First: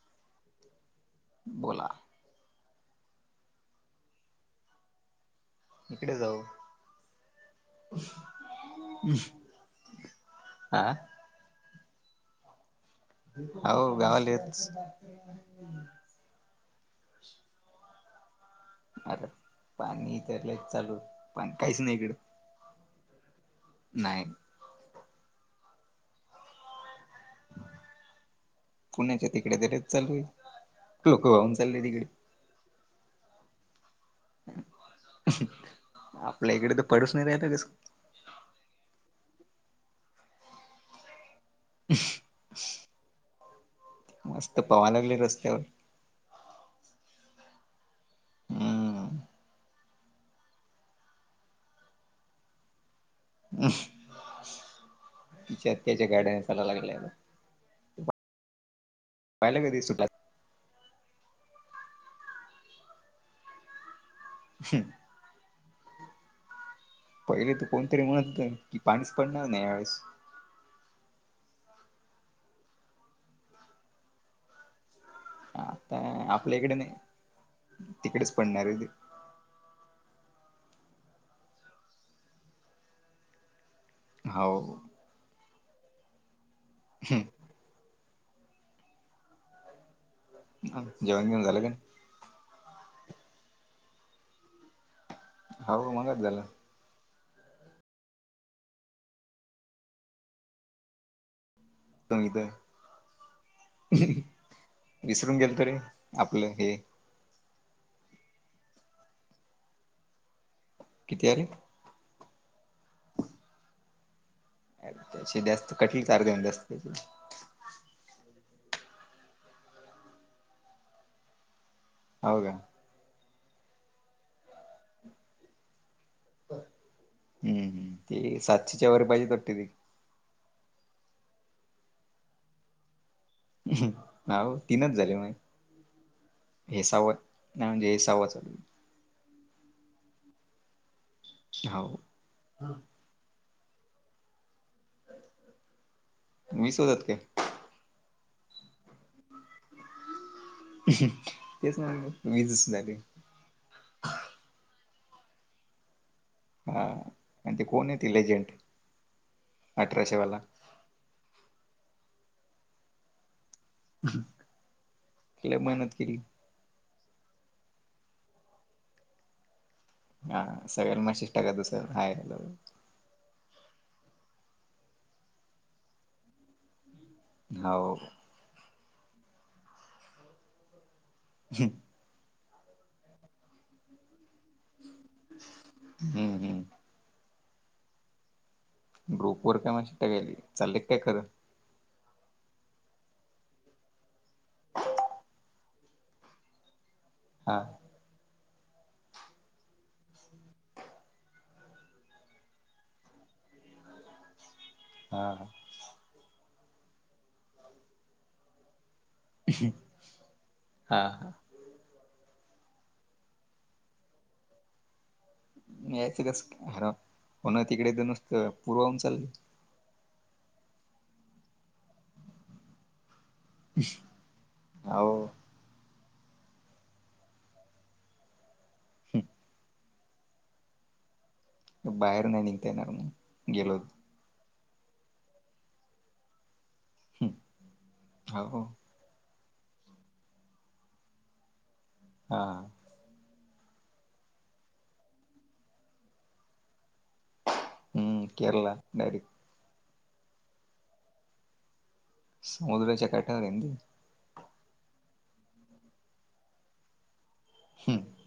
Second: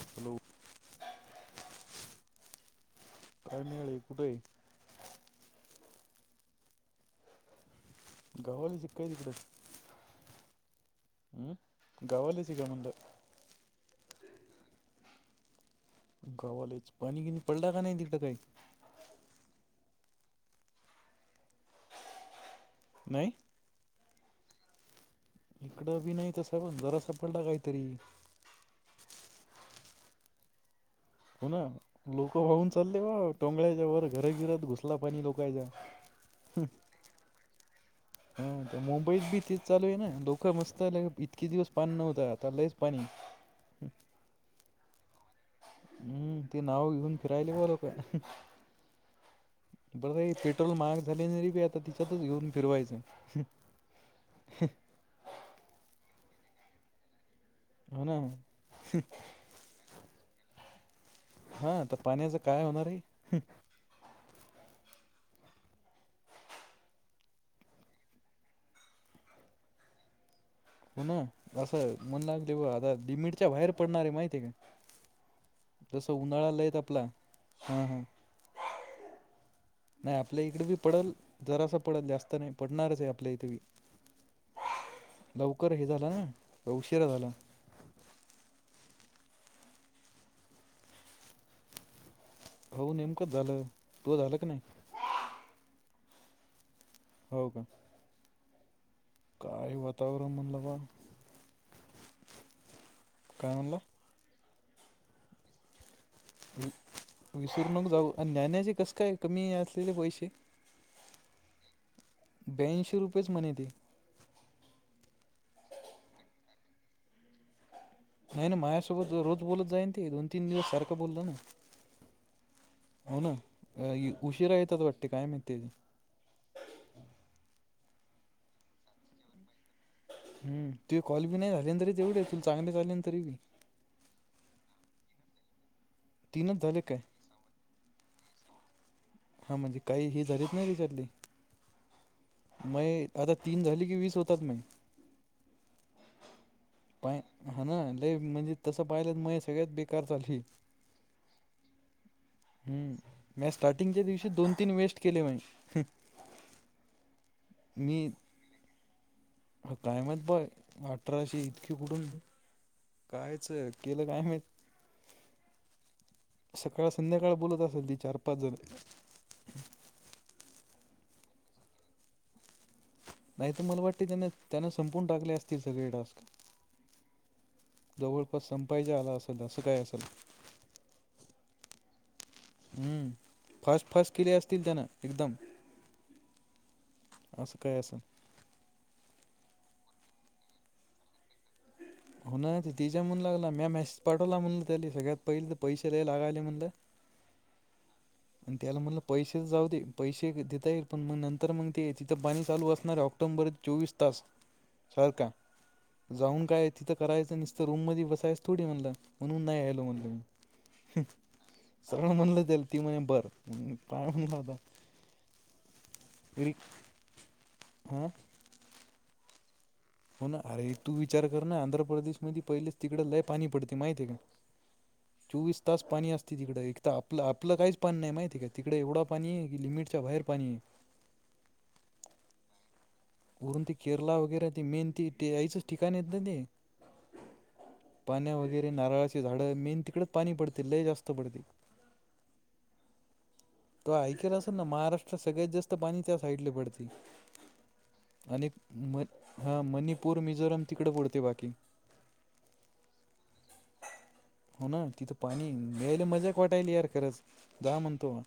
Hello बोला काय मिळी कुठे इकडे जाऊ [unintelligible] हा हम् गाव वालीच आहे का म्हणलं हो गाववालीच गावालाच पाणी कि पडलं का नाही तिकडं काही अरे पाणी केल चालू पाणी काहीच नाही इकडं नाही नाहीय.. इकडं बी नाही तस म्हणलं जरासा पडला काहीतरी पुण्याच्या तिकडे तर लयच चालू... लोक हो वाहून ना चालले तिकडे लोक व्हावून चालले बा टोंगळच्या वर... घराघरात घुसला पाणी लोकायचा... आपल्या इकडे तर पडूच नाही राहिला कस हा मुंबईत बी तिच... चालू आहे ना लोकं मस्त आ इतके दिवस पाणी नव्हतं आता लयच पाणी... मस्त पोहायला लागले रस्त्यावर... हम्म ते नाव घेऊन फिरायले बर पण... हम्म बरं पेट्रोल महाग झाले तरी बी आता तिच्यातच घेऊन फिरवायचं... त्याच्या गाड्यान लावला लागले... पाहिलं कधी सुटला होना. हा तर पाण्याच काय होणार आहे? हम्म पहिले तर कोणतरी म्हणत की पाणीच पडणार नाही यावेेळेस. हो ना असं म्हण ला तेव आता लिमिटच्या बाहेर पडणार आहे माहितीय आहे का. आता जसं उन्हाळा आपल्या इकडे लयत आपला नाही हां हां तिकडेच पडणार आहे ते. नाही आपल्या इकडे बी पडेल जरासा पडेल जास्त नाही पडणारच आहे आपल्या इथे बी. हाव लवकर हे झालं ना उशिरा झाला. ह जेवण घेऊन झालं का नाही? हो नेमकच झालं. तू झालं का नाही? हो मगच झालं.... हो का? काय वातावरण म्हणलं बा.... त म इ तरय काय म्हणला विसरून गेल तर रे.... आपलं हे.... विसर मग जाऊयाचे कसं काय कमी असलेले.. अर.. ब्यांशी रुपयेच म्हणे ते.... अ त्या जास्त कटण कारगण जास्त त्या.... नाही ना माझसोबत रोज बोलत जाईन ते दोन तीन दिवस सारखं बोललं ना.... हो का... हो ना उशीरा येतात वाटते काय माहिती.... हम्म हम ती सातशेच्या वारी पाहिजे त वाटते ती.... हम तू कॉल बी नाही झांले तरी तेवढे तु चांगले झाले.... तरी बी ना तीनच झाले माझे.... तीनच झाले काय हेसावात नाही म्हणजे हेसावाच... हा म्हणजे काही ही झालीत नाही तिच्यातली.... हो... आता तीन झाली की वीस होतात नाही.... वीस होतात काय? म्हणजे तसं पाहिलं मग सगळ्यात बेकार चाल... तेच ना.... वीस झाले हम्म म्या स्टार्टिंगच्या दिवशी दोन तीन वेस्ट केले माहिती हा... आणि ते कोण मी आहे ते लेजंट अठराशे कायमत ब वाला अठराशे इतकी कुठून... कायच केलं काय माहित... तिला मेहनत केली सकाळ संध्याकाळ बोलत तिचा चार पाच जाण.... हा सगळ्यांला मशिष्ट टाका दुसर हाय.... नाही तर मला वाटते त्या त्याना संपून टाकले असतील सगळे टास्क.... हो जवळपास संपायच आला असेल असं काय असेल.... हम्म हम्म फास्ट -फास्ट केले असतील त्यानं एकदम. हम्म हम्म अस काय असल ग्रुप वर काय माशी -टाकायली चाललेत काय खरं. हो ना ते तेज्या म्हणून लागला मी मेसेज पाठवला म्हण त्या सगळ्यात पहिले तर पैसे लै लागाले म्हणलं. हा आणि त्याला म्हणलं पैशे जाऊ दे पैशे देता येईल पण मग नंतर मग ते तिथं पाणी चालू असणार आहे ऑक्टो नंबर चोवीस तास. खर हा का जाऊन काय तिथं करायचं नसत रूम मध्ये बसायचं थोडी म्हणलं. म्हणून नाही आलो म्हणल म हा सगळ म्हणल तेल... ती म्हण बर काय म्हणता.. यायचं कसर हो ना तिकडे तर हां नुसतं पूर्वहन चालल... हो ना अरे तू विचार कर ना आंध्र प्रदेश मध पहिलेच तिकड ललेफ... पाणी पडते माहिती आहे का हो चोवीस तास पाणी अस.. तिकडे एक तर आपलं आपलं काहीच पाणी नाही माती काे तिकडे एवढं पाणी आहे की लिमिट... अच्छा बाहेरपनी... बाहेर नाही निघता येणार मग वरून ते गेलो केरला वगैरे त मेन ती यायचेच ठिकाण येत ना ते पाण्या हो वगैरे नारळाची झाड मेन तिकडे पाणी पडते लय जास्त पडते हा तो ऐकत असेल ना महाराष्ट्रात सगळ्यात जास्त पाणी त्या साईड ला पडते हम्म आणि केरला म डायरेक्ट -हा -मणिपूर, मिझोरम तिकडे पुडते बाकी समुद्राच्या काठावर आहे ना ते हो ना तिथं पाणी मि्यायला मजाक वाटायली यार खरंच जा ते म्हणतो [inaudible]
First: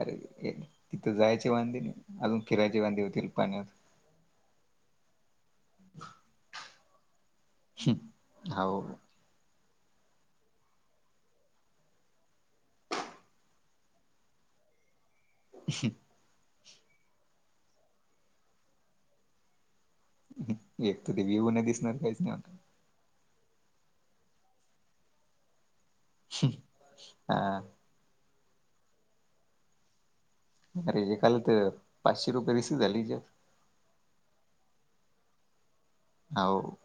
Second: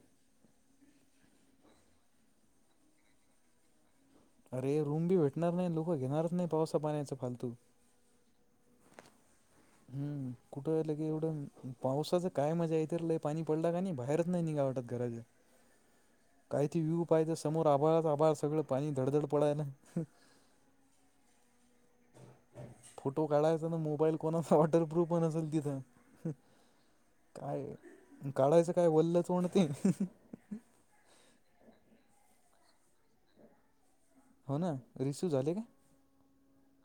अरे तिथं जायचे वांदे नाही अजून फिरायचे वांदे होतील पाण्यात अरे रूम बी भेटणार नाही लोकं घेणारच नाही पावसा पाण्याचं पण हम्म हो हम्म कुठंलं की एवढं पावसाचं काय मजा येत ल पाणी पडला का नाही बाहेरच नाही निघा वाटतं घराच्या शित काही त व्यू पाहिजं समोर आभाळ आभाळ, सगळं पाणी धडधड पडायला. ह... एक तर ते व्हव नाही दिसणार काहीच नाही आता [inaudible] फोटो काढायचा ना मोबाईल, कोणाचा वटर्रूफ पण असेल तिथं. हा. काय काढायचं काय वल्लच कोणते [inaudible] अरे एकला तर पाचशे रुपये, रिसिव्ह झाली हेजात. हो ना, रिसिव्ह झाले का? ह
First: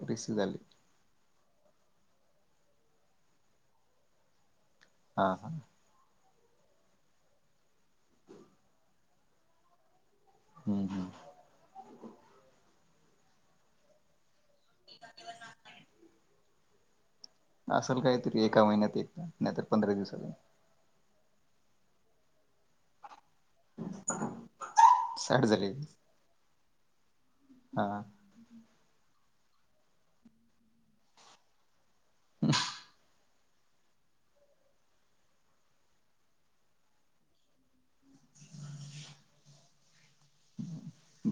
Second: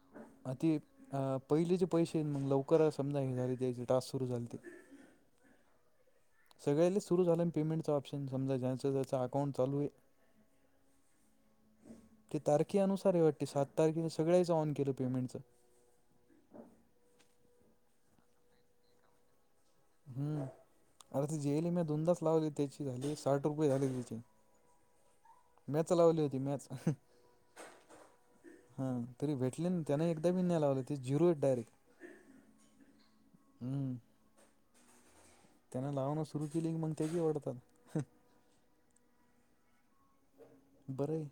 रिसिव्ह अ, झाली. ते अ, पहिलेचे पैसे मग लवकर समजा, हे झाली त्या टास्क सुरू झाली ते. हा हा सगळ्या सुरू झाल्याने पेमेंटच, ऑप्शन समजा ज्यांच ज्यांच अकाउंट चालू आहे. हम्म हम्म. नुसार हे वाटते सात तारखे, सगळ्याच ऑन केलं पेमेंटच. असल काय तुरी एका महिन्यात, एक नाहीतर पंधरा दिवसले. अर ती जेली मी दोनदाास, लावली त्याची झाली. साठ रुपये झाले, तिची साठ झाले मॅच लावली होती मॅच हा हा तरी भेटले त्यांना एकदा बिन्याय, लावले ते ज झिरो आहेत डायरेक्ट. हम. हम्म. त्याना लावणं सुरू केली की मग ते की आवडतात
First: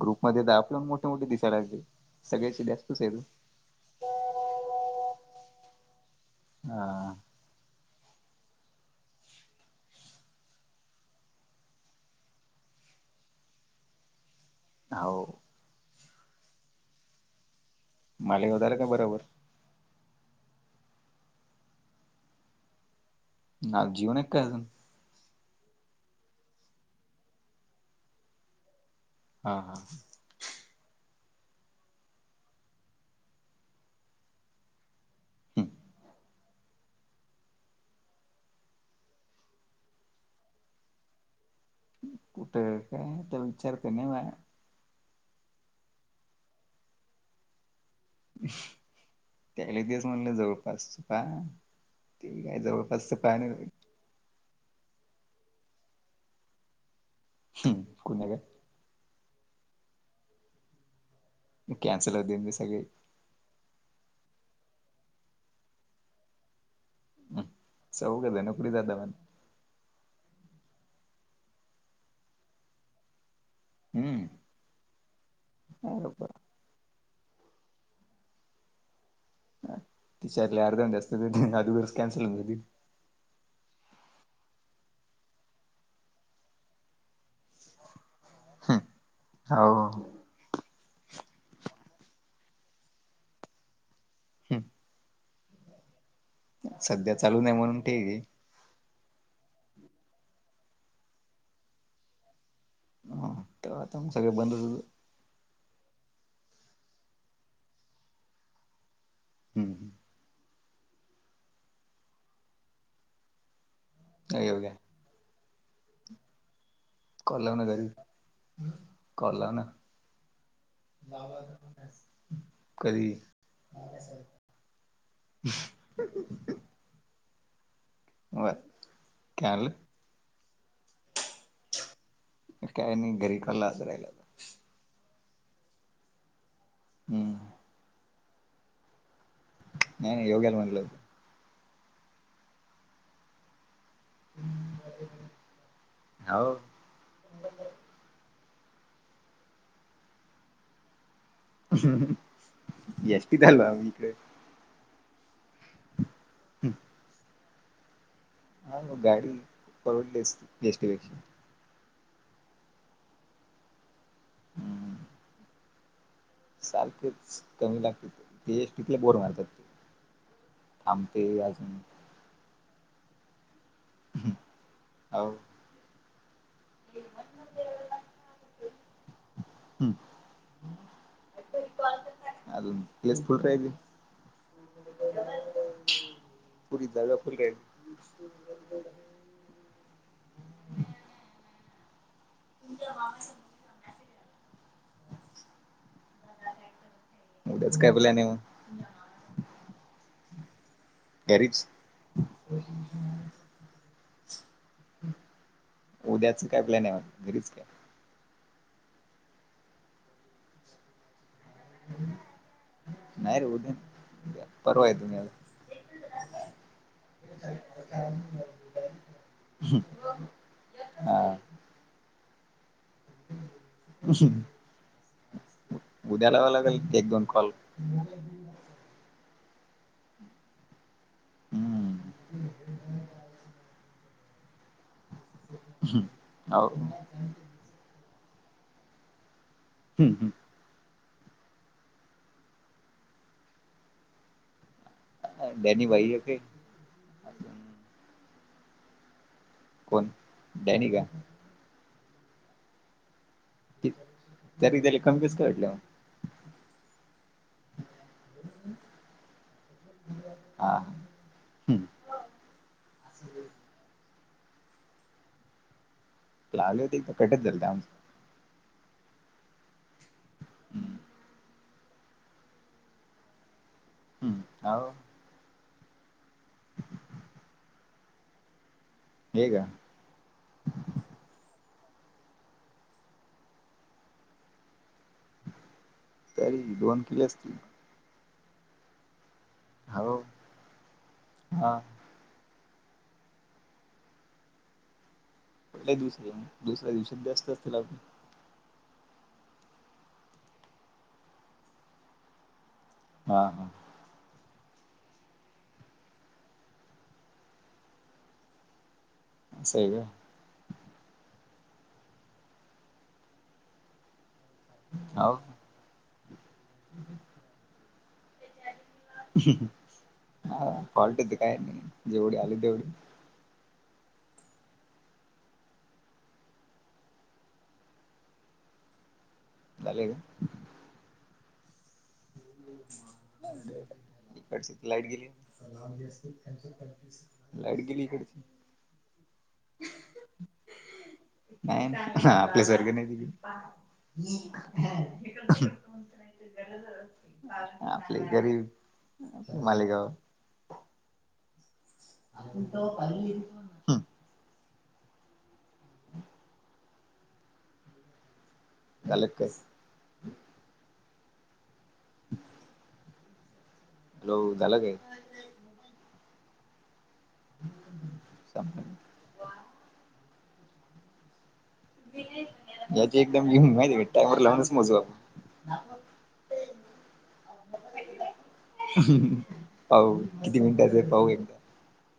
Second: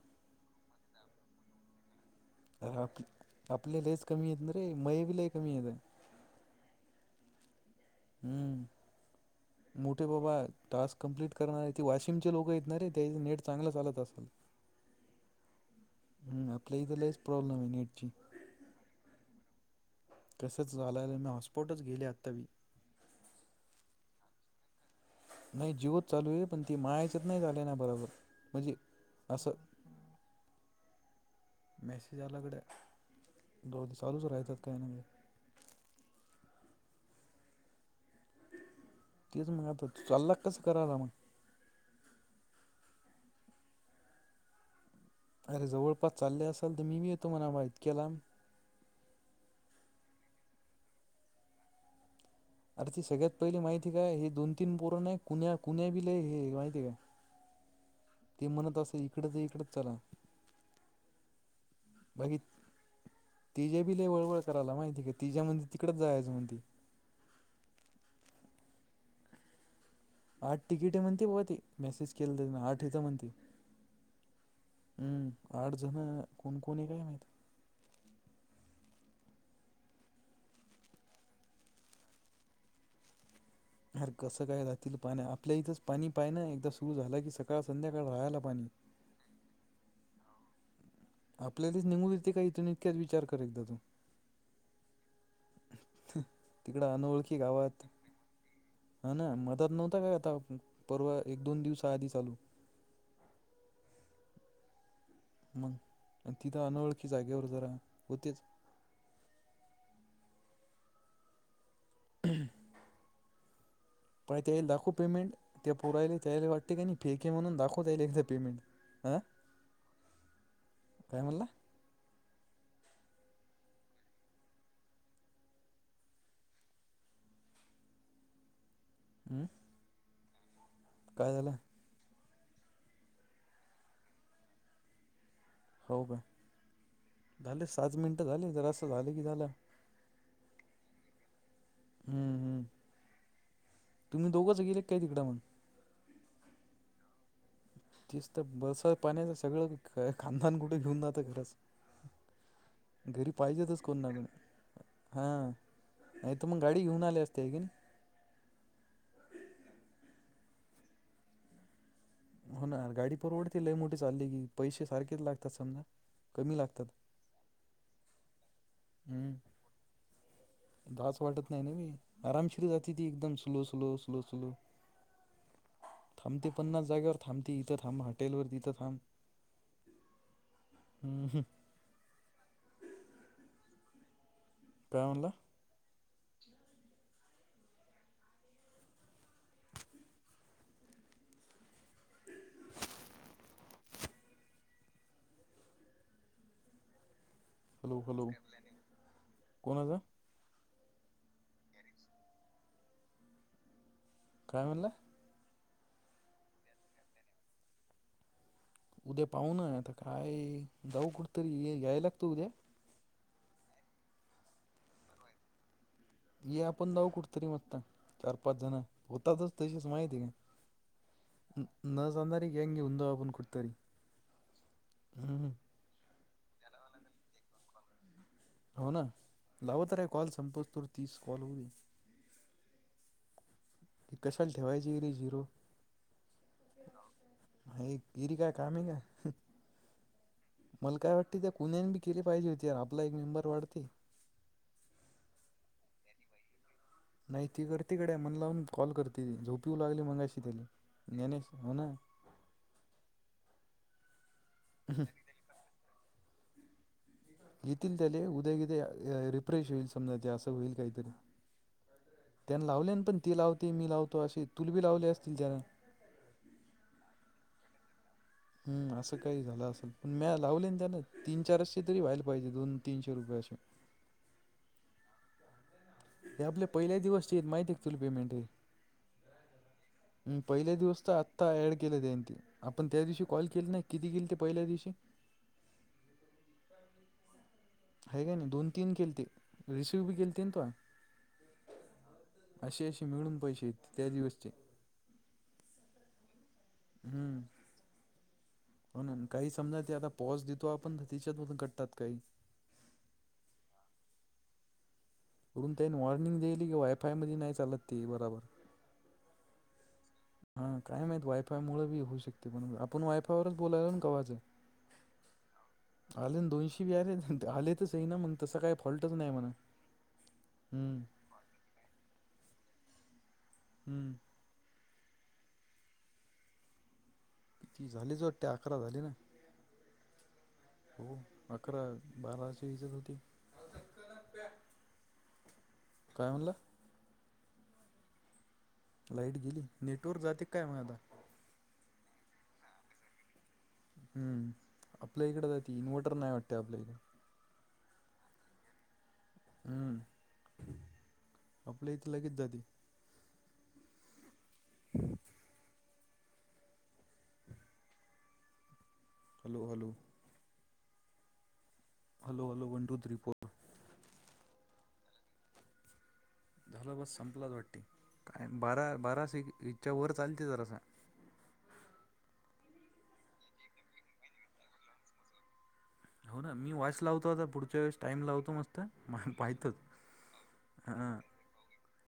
ग्रुप मध्ये द आपल्या मोठे मोठे दिसायला लागले सगळ्याचे आप जास्तच आहेत. आपले लच कमी येत ना रे मय ब लय कमी येत आहे हा हम्म मोठे बाबा टास्क कंप्लीट करणारे ते वाशिमचे लोक येतणार रे त्याच नेट चांगलं चालत असाल हो हम् आपल्या इलाच प्रॉब्लेम आहे मालिक होताार का बरोबर कसच झालं मी, हॉस्पॉटच गेले आता बी ना जीवन एक कायजन, नाही जीवत चालू आहे. पण ते माझ्या हेचात, नाही चाले ना बरोबर म्हणजे. असं हा हा ह. मेसेज आल्याकडे जोड, चालूच राहायतात काय म्हजे हम्म. तेच मग आता, चालला कसं कराला मग. कुठे काय तर विचारत नाही म अरे जवळपास चालले असाल तर मी बी येतो म्हणा मा इतक्याला त्याले दिवस म्हणले जवळपास का अरे ती सगळ्यात पहिली माहिती काय हे दोन तीन पोरण आहे कुण्या कुण्या बिल आहे हे माहिती काय हम्म कुण्या काय ते म्हणत अस इकडच इकडच चला कॅन्सल होतेी सगळे तिजे बिले वळवळ करायला माहिती का तिच्या्या म्हण तिकच जायचं म्हणती चौघ झण कुठ जाता मग आठ तिकीट आहे म्हणते ब ते मेसेज केलं त्या आठ इथं म्हणते हम्म हम्म आठ अरे जण बा कोण कोोणी काय माहित ती शर्ट ला अर्धा जा असत अजूबरच कॅन्सल होऊन अर कसं काय राातील पाणी आपल्या इथंच पाणी पाय ना एकदा सुरू झाला की सकाळ संध्याकाळी हम हो आपल्यालाच निघून येते का इथून इतक्याच विचार कर एकदा तू हम् तिकडं अनोळखी चालू नाही म्हणून गावात ठीक आहे. हा ना मदत नव्हता काय आता परवा एक दोन दिवसा आधी चालू हा आता मग सगळे बंद हो मग तिथं अनोळखी जागेवर जरा होतेच हम्म पण त्या वेळी योग्या दाखो पेमेंट त्या पुराले त्याला वाट प्र ठिकाणी फेके कॉल लाव म्हणून ना घरी दाखवता येईल एकदा पेमेंट अ कॉल लाव ना [inaudible] कधी ब हं? काय झाल काय झाल काय नाही घरी क्लास आहे हो का हम्म झाले सात मिनिट झाली जरा असं झालं की झालं नाही योग्याला म्हणलं हम्म हम्म तुम्ही दोघंच गेले काय तिकड म्हण हो बस पाण्याच सगळं कांदान कुठे घेऊन जात एष्टितलवा इकडे हा नाही तर मग गाडी घेऊन आली असते की नाही. हा मग गाडी पवडली अस बेष्टीपेक्षा होणार गाडी परवडते लय मोठी चालली की पैसे सारखेच लागतात समजा. कमी लागतात सारखेच कमी लागतील. ते तिथले बोर हम्म मारतात ते थांबते अजून क ज ती एकदम स्लो स्लो स्लो स्लो हो थांबते पन्नास जागेवर थांबते इथं थांब हॉटेलवर तिथं थांब. हम्म ह. अजून प्लस फुल राहिज काय म्हणला. फुले दारात फुललेत. [inaudible] उद्याच काय हॅलो प्लॅन आय हॅलो म? कोणाचा घरीच. काय म्हणला? उद्याच काय प्लॅन आहे म घरीच काय? उद्या पाहुं ना आता काय जाऊ कुठ तरी यायला लागत उद्या? नाही रे उद्या परवा येतो मी ये आपण जाऊ कुठतरी मस्त चार पाच जण होतातच तशी माहिती आहे हा का? नज [unintelligible] गँग घेऊन जाऊ आपण कुठ तरी. उद्या लावा लागल एक दोन कॉल. हो ना लावत राय कॉल संपत स्तोर तीस कॉल हो दे. हम्म क कसाल ठेवायं? हाव. हे गिरी काय काम ये का? हम्म हम्म. मला काय वाटते त्या कुण्याने बी केली पाहिजे होती आपला एक मेंबर वाढते. बनी भाई आहे काय? नाही ती करती गड्या मण लावून कॉल करती ती झोप इउ लागली कोण मंगाशी ती. डॅनी का ज्ञानेश हो ना? ती तरी त्यारी कमीच कटल्या? हुतील त्याले उद्या गिद्या रिफ्रेश होईल समजा ते असं होईल हा काहीतरी. हम्म त्यान लावल्यान पण ती लावते मी लावतो असे तुलबी लावले असतील त्यान? लावले होते कटच झालत आमचं. हम असं काही झालं असंन म्या लावलेन त्यान हम्म तीन चारशे तरी व्हायला पाहिजे दोन तीनशे रुपया. [inaudible] हम्म हाव. हे आपले पहिल्या दिवसचे हेत माहिती तुली पेमेंट हे. हे का हम् पहिले दिवस तर आत्ता ऍड केलं तेंते आपण त्या दिवशी कॉल केल नाय किती केलते पहिल्या दिवशी? तरी दोन किले असतील. हाय कणी दोन तीन केलते रिसिव बी हो केलतेन तुआन. हा असे अशी मिळून पैसे येते त्या दिवसचे. त्या दिवशी दुसऱ्या दिवशीत हम्म जास्त असतील आपले. हो न काही समजा ते आता पॉस देतो आपण तिच्यातून कटतात काही. हा हा. वरून त्यानी वॉर्निंग देली की वायफाय मध्ये नाही चालत ते बरबर. असं हाय का? हा काय माहीत वायफाय मुळ बी होऊ शकत पण आपण वायफायवरच बोलायला न कवाच्यान. हाव. आले दोनशे बी आले आलेत सई ना मग तसं काय फॉल्टच नाही म्हणा हा हम्म फॉल्ट ते काय नाही. जेवढी आले तेवढी हम्म. ती झालीत वाटतं अकरा झाली ना? झाले का? हो अकरा बाराच्या हिच्यात होती इकडची लाईट गेली. काय म्हणला लाईट गेली इकडची. लाईट गेली नेटवर्क जाते काय म आता? हा आपल्यासारख नाही दि हम आपल्या इन्व्हर्टर नाही वाटत. आपल्या इथ. आपले गरीब हम्म मालेगाव आपल्या इथे लगेच जाते दो पालीत ह. [unintelligible] घालक कस. Hello hello hello hello one two three four hello झालं. काय? झालं बस संपलाच वाटते कारण बारा बारा स हच्या वर चाल. ते जरा सा याची एकदम येऊन टायमर लावूनच मोजाव. हो ना मी वाॉईस लावतो. आता पुढच्या वेळेस टाईम लावतो. नुसता माहित न पाहू किती मिनिटाच पाहूया.